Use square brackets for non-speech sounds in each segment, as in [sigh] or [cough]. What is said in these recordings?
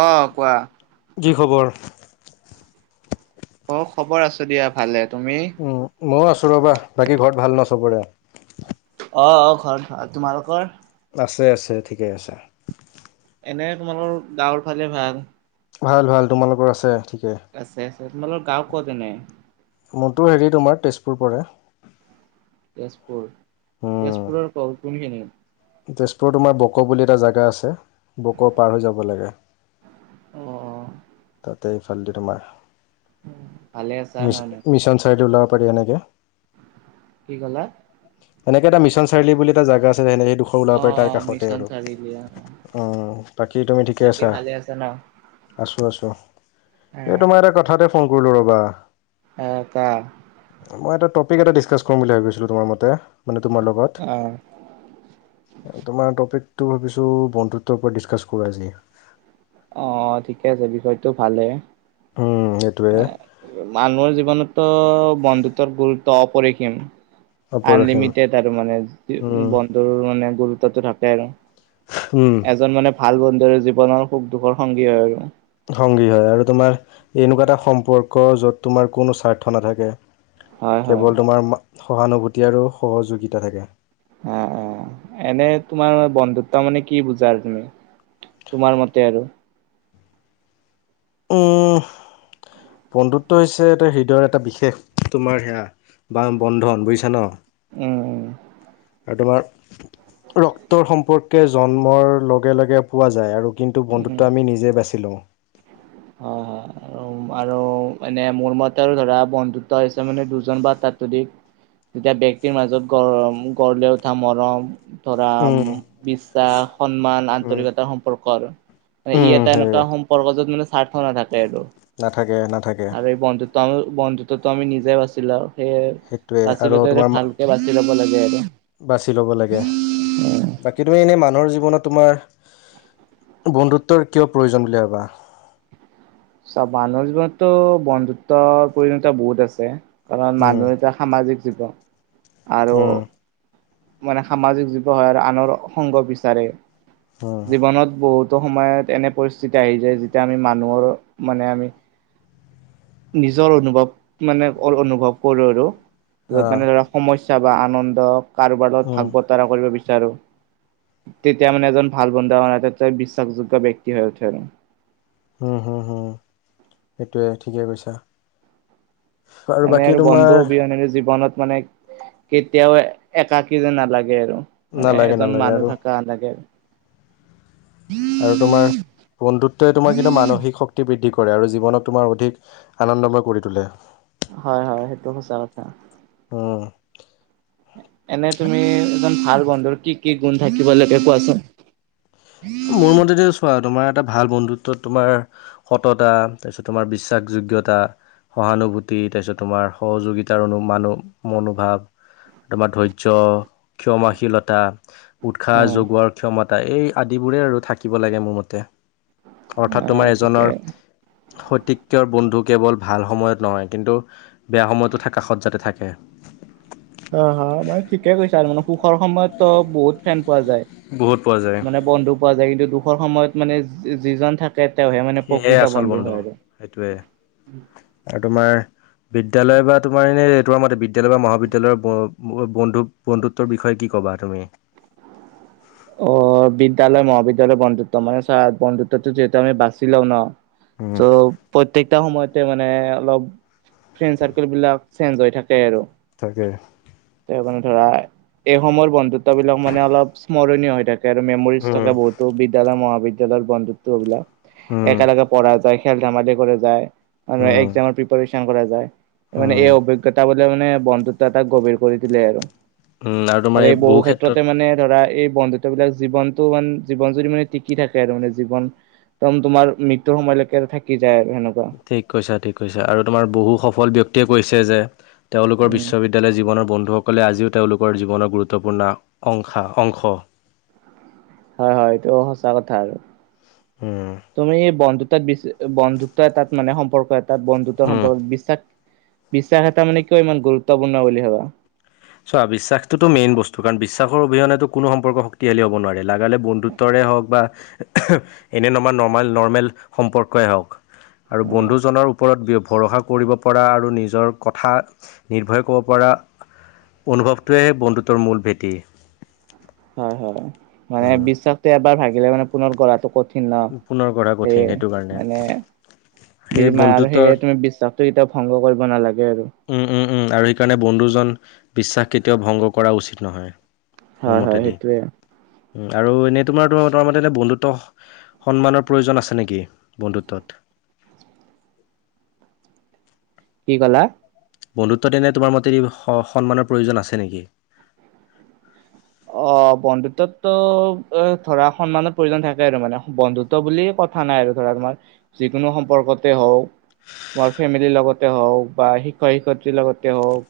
অ কোৱা। কি খবৰ। অ খবৰ আছো দিয়া ভালে তুমি। উম, ময়ো আছোঁ ৰ'বা বাকী ঘৰত ভাল ন চবৰে। অঁ অঁ ঘৰত ভাল তোমালোকৰ। আছে আছে ঠিকে আছে। এনে তোমালোকৰ গাঁৱৰ ফালে ভাল। ভাল ভাল তোমালোকৰ আছে ঠিক। আছে আছে তোমালোক গাও ক'ত এনে। মোৰতো হেৰি তোমাৰ তেজপুৰ পৰে। তেজপুৰ, তেজপুৰৰ ঘৰ কোনখিনি। তেজপুৰত তোমাৰ বক' বুলি এটা জেগা আছে বক' পাৰ হৈ যাব লাগে। অ তাতে এইফালেদি তোমাৰ ভালে আছা ন ন মিছন চাৰডি ওলাব পাৰি এনেকে। কি কলা। সনেকে এটা মিছন চাৰ্লি বুলি এটা জেগা আছে সেনেক সেই দুখৰ ওলাব পাৰে তাৰ অ কাষতে মিছন আৰু। চাৰিআলি অ উ বাকী তুমি ঠিকে বাকী আছা। ভালে ন? আছোঁ আছোঁ, এই তোমাৰ এটা কথাতে ফোন কৰিলো ৰবা। এ ক। মই এটা টপিক এটা ডিছকাছ কৰিম বুলি ভাবি আছলোঁ তোমাৰ মতে। মানে তোমাৰ লগত, অ তোমাৰ টপিক টপিকটো ভাবিছো বন্ধুত্বৰ ওপৰত ডিছকাছ কৰোঁ আজি। অ', ঠিকে আছে বিষয়টো ভালে। উম সেইটোৱে [inaudible] মানুহৰ জীৱনতো বন্ধুত্বৰ গুৰুত্ব অপৰিসীম। অপৰসীম আনলিমিটেড আৰু মানে উম বন্ধুৰ মানে গুৰুত্বটো থাকে আৰু। উম এজন মানে ভাল বন্ধুৰ জীৱনৰ সুখ- দুখৰ সংগী হয় আৰু। সংগী হয় আৰু তোমাৰ এনেকুৱা এটা সম্পৰ্ক য'ত তোমাৰ কোনো স্বাৰ্থ নাথাকে হয় হয় কেৱল তোমাৰ সহানুভূতি আৰু সহযোগিতা থাকে। অ অ। এনে তোমাৰ বন্ধুত্ব মানে কি বুজা আৰু তুমি, তোমাৰ মতে আৰু? উম- হ বন্ধুত্ব হৈছে এটা হৃদয়ৰ এটা বিশেষ তোমাৰ সেয়া বা বন্ধন বুইছা ন'? উম - উম আৰু তোমাৰ ৰক্তৰ সম্পৰ্কে জন্মৰ লগে- লগে পোৱা যায় আৰু কিন্তু বন্ধুত্ব আমি নিজে বাচি লওঁ। অহ, হয় আৰু উম, আৰু এনে মোৰ মতে আৰু ধৰা বন্ধুত্ব হৈছে মানে দুজন বা তাতোধিক দুটা ব্যক্তিৰ মাজত গ- গঢ় লৈ উঠা মৰম ধৰা উম বিশ্বাস, সন্মান, উম আন্তৰিকতা, সম্পৰ্ক আৰু। ই উম এটা সেয়ে এনেকুৱা সম্পৰ্ক য'ত মানে স্বাৰ্থ নাথাকে নাথাকে নাথাকে। আৰু বন্ধুত্ব -বন্ধুত্বটো আমি নিজে বাচিল‌ও সেই সেইটোৱে বাচি আৰু ল‌ওতে তোমাৰ ভালকে বাচি ল'ব লাগে আৰু বাছি ল'ব লাগে বাকী তুমি এনেই মানুহৰ জীৱনত তোমাৰ বন্ধুত্বৰ কিয় প্ৰয়োজন বুলি ভাবা? চব মানুহৰ জীৱনতো বন্ধুত্বৰ প্ৰয়োজনীয়তা বহুত আছে কাৰণ উম মানুহ এটা সামাজিক জীৱ আৰু উম মানে সামাজিক জীৱ হয়, আনৰ সংগ বিচাৰে উম জীৱনত বহুত ত 'সময়ত এনে পৰিস্থিতি আহি যায় যেতিয়া আমি মানুহৰ মানে আমি নিজৰ অনুভৱ মানে অকল অনুভৱ কৰো আৰু। য'ত মানে ধৰা আহ সমস্যা বা আনন্দ কাৰোবাৰ লগত উম ভাগ বতৰা কৰিব বিচাৰো। তেতিয়া মানে এজন ভাল- বন্ধু এটা বিশ্বাসযোগ্য ব্যক্তি হৈ উঠে আৰু। হু-হু-হু সেইটোৱে ঠিকে কৈছা। এনে বাকী আৰু বন্ধু তোমাৰ অবিহনেৰে জীৱনত মানে কেতিয়াও একাকি যেন নালাগে আৰু মানে নালাগে এজন নালাগে মানুহ আৰু থাকাযেন লাগে আৰু আৰু তোমাৰ বন্ধুত্বই তোমাৰ কিন্তু মানসিক শক্তি বৃদ্ধি কৰে আৰু জীৱনক তোমাৰ অধিক আনন্দময় কৰি তোলে। হয় -হয় সেইটো সঁচা কথা। উম। এনে তুমি এজন ভাল বন্ধুৰ কি- কি গুণ থাকিব লাগে কোৱাচোন? মোৰ মতে দি চোৱা আৰু তোমাৰ এটা ভাল বন্ধুত্ব তোমাৰ সততা তাৰপিছত তোমাৰ বিশ্বাসযোগ্যতা সহানুভূতি তাৰপিছত তোমাৰ সহযোগিতাৰ অনু মানু - মনোভাৱ তোমাৰ ধৈৰ্য, ক্ষমাশীলতা, উৎসাহ অ' যোগোৱাৰ ক্ষমতা, এই আদি ইবোৰে আৰু থাকিব লাগে মোৰ মতে অৰ্থাৎ অ' তোমাৰ ঠিকে। এজনৰ সত্যিকৰ বন্ধু কেৱল ভাল সময়ত নহয় কিন্তু বেয়া সময়তো কাষত যাতে থাকে। অহ, হয় মানে ঠিকে কৈছা আৰু মানে সুখৰ সময়ত তো বহুত ফেন পোৱা যায় বহুত পোৱা যায় মানে বন্ধু পোৱা যায় কিন্তু দুখৰ সময়ত মানে যিজন থাকে তেওঁহে মানে সিহে প্ৰকৃত আচল বন্ধু হয় আৰু। সেইটোৱে আৰু তোমাৰ বিদ্যালয় বা তোমাৰ এনেই তোমাৰ মতে বিদ্যালয় বা মহাবিদ্যালয়ৰ ব ব বন্ধু বন্ধুত্বৰ বিষয়ে কি ক'বা তুমি? অ বিদ্যালয় মহাবিদ্যালয় বন্ধুত্ব মানে চ বন্ধুত্বটো যিহেতু বাচি লাও ন। ত উম, প্ৰত্যেকটা সময়ত। তাতে মানে অলপ ফ্ৰেণ্ড চাৰ্কেল বিলাক চেঞ্জ হৈ থাকে আৰু। তাকে। তে মানে ধৰা এই সময়ৰ বন্ধুত্ব বিলাক মানে অলপ স্মৰণীয় হৈ থাকে। আৰু মেমৰিজ উম, থাকে বহুতো বিদয়ালয় মহাবিদ্যালয়ৰ বন্ধুত্ব এইবিলাক উম, একেলগে পঢ়া যায়। খেল ধেমালি কৰা যায় ম উম, একজামৰ প্ৰিপাৰেচন কৰা যায় মানে উম, এই অভিজ্ঞতা। মানে বন্ধুত্ব এটা গভীৰ কৰি তোলে আৰু আৰু এই বহু ক্ষেত্ৰতে মানে ধৰা এই। বন্ধুত্ব বিলাক জীৱনতটো মান জীৱন জুৰি মানে টিকি থাকে আৰু মানে জীৱন। টো তোমাৰ মৃত্যুৰ সময়লৈকে থাকি। যায় আৰু সেনেকুৱা ঠিক কৈছা ঠিক কৈছা আৰু তোমাৰ বহু সফল ব্যক্তিয়ে কৈছে যে। তেওঁলোকৰ উম বিশ্ববিদ্যালয় জীৱনৰ বন্ধুসকলে আজিও। তেওঁলোকৰ জীৱনৰ গুৰুত্বপূৰ্ণ অংশা, অংশ। হয় হয়টো সঁচা কথা। আৰু উম, তুমি বন্ধু তাত বন্ধুত্ব এটাত মানে সম্পৰ্ক এটা বন্ধুত্বৰ উম। সম্পৰ্ক বিশ্বাস বিশ্বাস এটা মানে কিয় ইমান গুৰুত্বপূৰ্ণ বুলি ভাবা? ছোৱা 'বিশ্বাসটোতো মেইন বস্তু। কাৰণ, বিশ্বাসৰ অবিহনেতো কোনো সম্পৰ্ক শক্তিশালী হ'ব নোৱাৰে। লাগালে বন্ধুত্বৰে হওক বা এনে নমা নৰ্ম নৰ্মেল সম্পৰ্কই হওক। আৰু উম বন্ধুজনৰ ওপৰত ভৰষা কৰিব পৰা আৰু নিজৰ কথা নিৰ্ভয় ক'ব পৰা অনুভৱটোৱে বন্ধুত্বৰ মূল ভেটি। হয়, হয়। মানে উম, বিশ্বাসটো এবাৰ ভাগিলে মানে পুনৰ গৰাটো ক কঠিন। পুনৰ গঢ়া কঠিন সেয়ে, সেইটো কাৰণে মানে সেই বিমা আৰু সেয়ে বন্ধুত্বৰ তুমি বিশ্ব এতিয়া ভংগ কৰিব নালাগে। আৰু উম, উম, উম আৰু সেইকাৰণে বন্ধুজন বিশ্বাস কেতিয়াও ভংগ কৰা উচিত নহয়। মোৰ হয়, হয় মতেদি সেইটোৱে। উম, আৰু এনেই তোমাৰ তোম তোমাৰ মতে এনে বন্ধুত্ব সন্মানৰ প্ৰয়োজন আছে নেকি বন্ধুত্বত? [unintelligible] কি কলা? বন্ধুত্ব তেনে তোমাৰ মতে সন্মানৰ প্ৰয়োজন আছে নেকি? অ, বন্ধুত্ব তো এ ধৰা সন্মানৰ প্ৰয়োজন থাকে, আৰু মানে। বন্ধুত্ব বুলি ক কথা নাই আৰু ধৰা তোমাৰ যিকোনো সম্পৰ্কতে হওঁক মোৰ ফেমিলিৰ লগতে হওক বা শিক্ষক শিক্ষয়িত্ৰীৰ লগতে হওক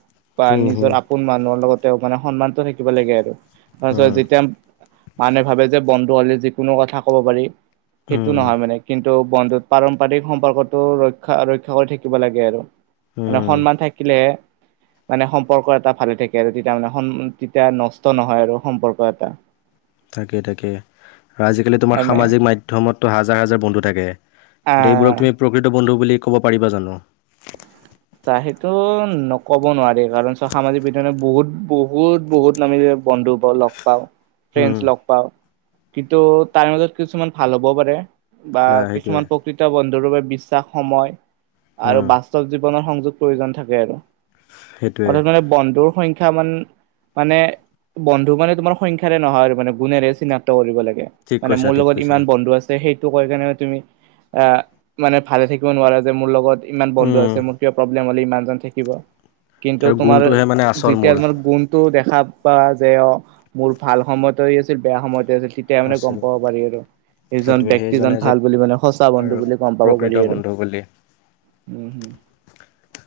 বা হুম নিজৰ হুম। আপোন মানুহৰ লগতে মানে সন্মানত থাকিব লাগে আৰু। তাৰপিছত উম যেতিয়া মানুহে ভাবে যে বন্ধু হলে যিকোনো কথা কব পাৰি। সেইটো উম নহয় মানে কিন্তু। টো বন্ধুত পাৰম্পৰিক সম্পৰ্কতটো ৰক্ষা ৰক্ষা কৰি থাকিব লাগে আৰু। মানে উম সন্মান থাকিলে মানে সম্পৰ্ক এটা ভালে থাকে আৰু তেতিয়া মানে তেতিয়া নষ্ট নহয়। হয় আৰু সম্পৰ্ক এটা। তাকেই, তাকেই আৰু আজিকালি তোমাৰ এনে সামাজিক মাধ্যমতো হাজাৰ হাজাৰ বন্ধু থাকে। এতিয়া এইবোৰক আহ তুমি প্ৰকৃত বন্ধু বুলি ক'ব পাৰিবা জানো? চা সেইটো নক'ব নোৱাৰি। কাৰণ, চ সামাজিক বিজ্ঞানে বহুত বহুত বহুত নামিল বন্ধুব লগ পাওঁ। ফ্ৰেণ্ড উম লগ পাও। কিন্তু, তাৰ মাজত কিছুমান ভাল হ'বও পাৰে। বা না সেইটোৱে কিছুমান প্ৰকৃত বন্ধুৰ বাবে বিশ্বাস সময় আৰু উম বাস্তৱ য [unintelligible] মান সেইটোৱে মানে বন্ধু মানে তোমাৰ সংখ্যাৰে নহয় আৰু মানে গুণৰে চিনাক্ত কৰিব লাগে। ঠিক মানে কৈছা মোৰ ঠিক লগত কৈছা। ইমান বন্ধু আছে সেই কৈ কেনে তুমি আহ মানে ভালে থাকিব নোৱাৰা যে মোৰ লগত ইমান বন্ধু উম আছে মোৰ। [unintelligible] চাবা তেওঁৰ গুণটোহে মানে আচল মূল যে অ মোৰ ভাল সময়তেই আছিল বেয়া সময়তে আছিল। তেতিয়া মানে গম আছিল। পাব পাৰি আৰু। এজন সেইটোৱে ব্যক্তিজন সেইজনে যে ভাল বুলি মানে সঁচা বন্ধু আৰু বুলি গম পাব প্ৰকৃত পাৰি আৰু। বন্ধু বুলি উম, হম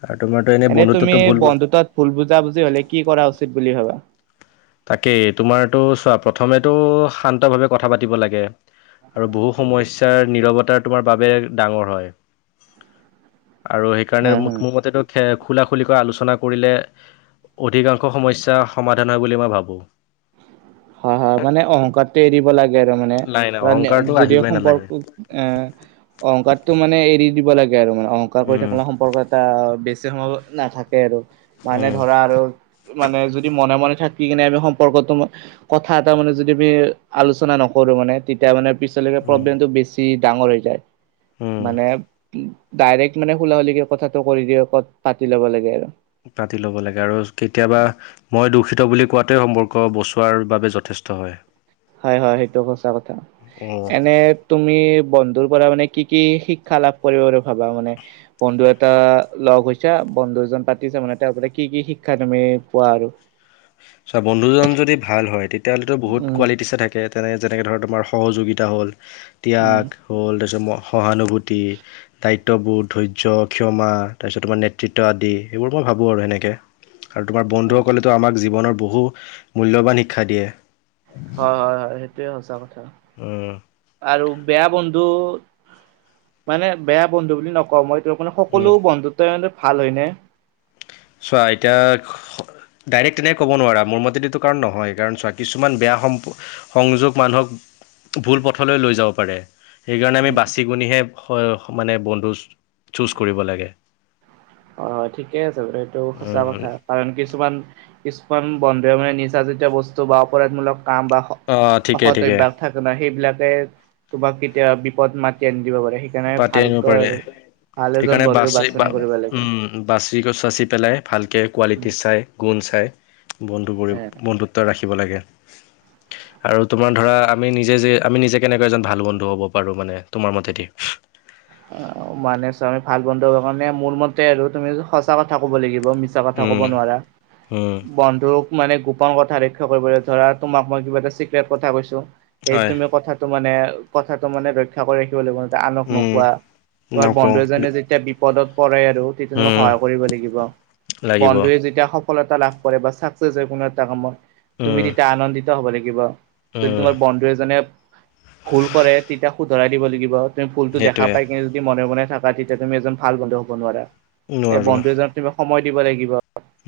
আৰু তোমাৰতো এনেই তুমি বন্ধুত্বতো ভুল বন্ধুতত ভুল বুজা বুজি হ'লে কি কৰা উচিত বুলি ভাবা? তাকেই তোমাৰতো চোৱা প্ৰথমেতো শান্ত ভাৱে কথা পাতিব লাগে। আৰু বহু সমস্যাৰ নিৰৱতা তোমাৰ বাবে ডাঙৰ হয়। আৰু হা সেইকাৰণে হা মোৰ মতেতো খ খোলা-খুলিকৈ আলোচনা কৰিলে অধিকাংশ সমস্যা সমাধান হয় বুলি মই ভাবোঁ। [unintelligible] হয় হয়। মানে অহংকাৰটো এৰিব লাগে আৰু মানে নাই নাই অহংকাৰটো যদিও আহিবই সম্পৰ্ক নালাগে এ- অংকাৰটো মানে এৰি দিব লাগে আৰু মানে, অহংকাৰ কৰি উম থাকিলে সম্পৰ্ক এটা বেছি সময় নাথাকে আৰু। মানে উম ধৰা আৰু মানে যদি মনে মনে থাকি কিনে আমি - সমপৰ্কটো কথা এটা মানে যদি আমি আলোচনা নকৰো মানে তেতিয়া মানে, পিছলৈকে উম প্ৰব্লেমটো বেছি ডাঙৰ হৈ যায়। উম মানে ডাইৰেক্ট মানে খোলা খোলিকে কথাটো কৰি দিয়ে কত পাতি ল'ব লাগে আৰু। পাতি ল'ব লাগে আৰু কেতিয়াবা মই দূষিত বুলি, কোৱাতে সম্পৰ্ক বচোৱাৰ বাবে যথেষ্ট হয়। হয় হয় সেইটো সঁচা কথা। উম এনে তুমি বন্ধু বন্ধুৰ পৰা মানে কি কি শিক্ষা লাভ কৰিব বুলি ভাবা। মানে বন্ধু এটা লগ হৈছে বন্ধু দুজন পাতিছে মানে তেওঁ কি কি শিক্ষা তুমি পোৱা আৰু? ছ' বন্ধুজন যদি ভাল হয় তেতিয়াহ'লেতো বহুত উম কোৱালিটিছে থাকে। তেনে যেনেকৈ ধৰক তোমাৰ সহযোগিতা হ'ল, উম ত্যাগ হ'ল, তাৰপিছত সহানুভূতি, দায়িত্ববোধ, ধৈৰ্য, ক্ষমা, তাৰপিছত তোমাৰ নেতৃত্ব আদি এইবোৰ মই ভা- বো আৰু এনেকে। আৰু তোমাৰ হয় বন্ধুসকলেতো আমাক জীৱনৰ বহু মূল্যৱান শিক্ষা দিয়ে। হয় হয় হয় সেইটোয়ে সঁচা কথা উম আৰু। বেয়া বন্ধু মানে বেয়া বন্ধু বুলি নকওঁ মই, মানে সকলো উম বন্ধুত্বে ভাল হয় ন। চোৱা এতিয়া ডাইৰেক্ট তেনেক ক'ব নোৱাৰা। মোৰ মতে এইটো কাৰণ নহয়, কাৰণ চোৱা কিছুমান বেয়া সম্প সংযোগ মানুহক ভুল পথলৈ লৈ যাব পাৰে। সেইকাৰণে আমি উম বাচি কুনিহে মানে বন্ধু চুজ কৰিব লাগে। হয় হয় ঠিকেই আছে এইটো সঁচা উম, কথা। কাৰণ কিছুমান কিছুমান বন্ধুৱে মানে নিচাজাতিয় বস্তু বা অপৰাধমূলক কাম বা অঁ ঠিকে ঠিকে অসতভ্যাস থাকে ন। সেইবিলাকে তোমাক কেতিয়া বিপদ মাতি আনি - দিব পাৰে। সেইকাৰণে পাতি আনিব ভালকৈ পাৰে আৰু ভাল এজন সেইকাৰণে বন্ধু বাছি বা বাছনি কৰিব লাগে। বাচি গছ চচি পেলাই ভালকৈ উম, কোৱালিটি চাই গুণ চায়। বন্ধু পৰি এ বন্ধুত্ব ৰাখিব লাগে। আৰু তোমাৰ ধৰা আমি নিজে যে আমি নিজে কেনেকৈ এজন ভাল বন্ধু হ'ব পাৰোঁ। মানে তোমাৰ মতেদি? অ মানে চোৱা আমি ভাল বন্ধু হব কাৰণে মোৰ মতে আৰু তুমি সঁচা কথা ক'ব লাগিব, মিছা কথা ক'ব উম, নোৱাৰা। উম। বন্ধুক মানে গোপন কথা লক্ষ্য কৰিব, ধৰা তোমাক মই কিবা এটা চিক্ৰেট কথা কৈছো, সেইটো হয় তুমি কথা মানে কথাটো মানে ৰক্ষা কৰি ৰাখিব লাগিব, আনক। উম কোৱা তোমাৰ নকওঁ বন্ধু এজনে যেতিয়া বিপদত পৰে, উম সহায় কৰিব লাগিব। লাগিব বন্ধুয়ে যেতিয়া সফলতা লাভ কৰে বা ছাকচেছ হয় কোনো এটা কামত তুমি উম তেতিয়া আনন্দিত হ'ব লাগিব। যদি উম তোমাৰ বন্ধু এজনে ভুল কৰে তেতিয়া শুধৰাই দিব লাগিব, তুমি ভুলতটো দেখা দেখা সেইটোৱে পাই কিনে যদি মনে মনে থাকা, তেতিয়া তুমি এজন ভাল বন্ধু হ'ব নোৱাৰা। এই নোৱাৰো বন্ধু এজন তুমি সময় দিব লাগিব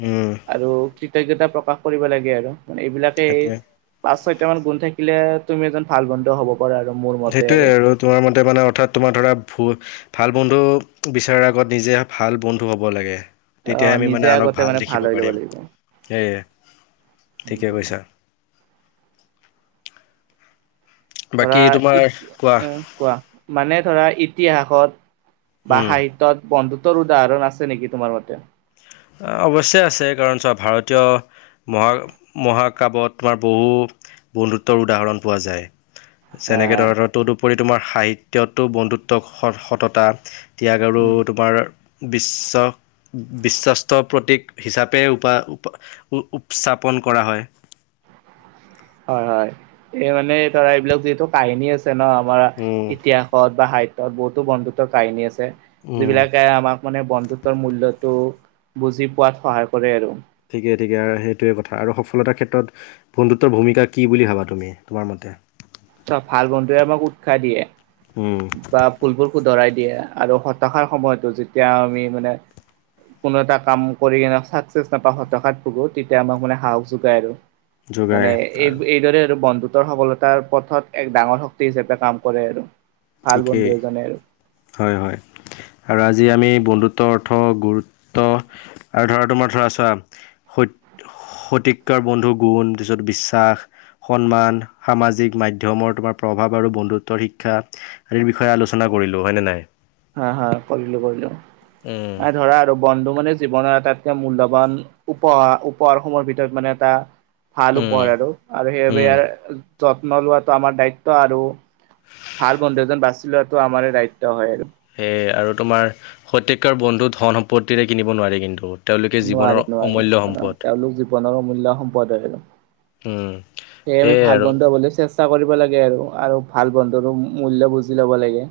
উম আৰু কৃতজ্ঞতা প্ৰকাশ কৰিব লাগে আৰু। মানে এইবিলাকে সেইটোৱে পাঁচ ছয়টা মান গুন থাকিলে তুমি এজন ভাল বন্ধু হ'ব। পাৰা আৰু মোৰ মতে সেইটোয়ে আৰু তোমাৰ মতে মানে অৰ্থাৎ তোমাৰ ধৰা ভু ভাল বন্ধু বিচাৰাৰ আগত নিজে ভাল বন্ধু হ'ব লাগে। আহ তেতিয়াই আমি নিজে মানে আনক আগতে ভাল দেখিব হৈ ল'ব পাৰিম। লাগিব সেয়ে ঠিকে কৈছা। ধৰা বাকী তোমাৰ ইত কোৱা কোৱা মানে ধৰা ইতিহাসত বা উম সাহিত্যত বন্ধুত্বৰ উদাহৰণ আছে নেকি তোমাৰ মতে? অৱশ্যে আছে। কাৰণ চব ভাৰতীয় মহা মহাকাবত তোমাৰ বহু বন্ধুত্বৰ উদাহৰণ পোৱা যায়। হা যেনেকে ধৰা তদুপৰি তোমাৰ সাহিত্যতো বন্ধুত্ব স সততা ত্যাগ আৰু উম, তোমাৰ বিশ্ব বিশ্বাস প্ৰতীক হিচাপে উপ্থাপন কৰা হয় হয় হয় এই মানে ধৰা এইবিলাক যিহেতটো কাহিনী আছে ন আমাৰ উম ইতিহাসত বা সাহিত্যত বহুতো বন্ধুত্বৰ কাহিনী আছে উম যিবিলাকে আমাক মানে বন্ধুত্বৰ মূল্য টো বুজি পোৱাত সহায় কৰে আৰু ঠিকেই ঠিকে আৰু সেইটোৱে কথা আৰু সফলতাৰ ক্ষেত্ৰত বন্ধুত্বৰ ভূমিকা কি বুলি ভাবা তুমি তোমাৰ মতে ততি [unintelligible] চ ভাল বন্ধুৱে আমাক উৎসাহ দিয়ে উম বা ভুলবোৰ শুধৰাই দিয়ে। দিয়ে আৰু হতাশাৰ সময়তো যেতিয়া আমি মানে কোনো এটা কাম কৰিনে চাকচেচ নাপাওঁ হতাশ তেতিয়া আমাক মানে সাহস যোগায় আৰু মানে যোগাই এই আৰু এইদৰে আৰু বন্ধ তৰ সফলতাৰ পথত এক ডাঙৰ শক্তি হিচাপে কাম কৰে আৰু ভাল বন্ধু ঠিকেই এজনে আৰু হয় হয় আৰু আজি আমি বন্ধুত্ব ত অৰ্থ গুৰুত্ব আৰু ধৰা তোমাৰ ধৰাছা সত শতিকাৰ বন্ধু গুণ তাৰপাছত বিশ্বাস সন্মান সামাজিক মাধ্যমৰ তোমাৰ প্ৰভাৱ আৰু বন্ধুত্বৰ শিক্ষা আদিৰ বিষয়ে আলোচনা কৰিলো হয়নে নাই। হা হা কৰিলো কৰিলো উম ধৰা আৰু বন্ধু মানে জীৱনৰ আটাইতকৈ মূল্যবান উপহাৰ উপহাৰসমূহৰ ভিতৰত মানে এটা ভাল উম উপহাৰ আৰু আৰু সেইবাবে উম ইয়াৰ যত্ন লোৱাটো আমাৰ দায়িত্ব আৰু ভাল বন্ধু এজন বাচি লোৱাতটো আমাৰ দায়িত্ব হয় আৰু সেয়ে আৰু তোমাৰ সতীৰ্থৰে বন্ধু ধন সম্পত্তিৰে কিনিব নোৱাৰি কিন্তু তেওঁলোকে জীৱনৰ নোৱাৰি নোৱাৰি অমূল্য কাৰ সম্পদ তেওঁলোক জীৱনৰ অমূল্য সম্পদ আৰু উম সেই আমি সেয়াই ভাল আৰু বন্ধু হ'বলৈ চেষ্টা চেষ্টা কৰিব লাগে আৰু আৰু ভাল বন্ধুৰো মূল্য বুজি ল'ব লাগে।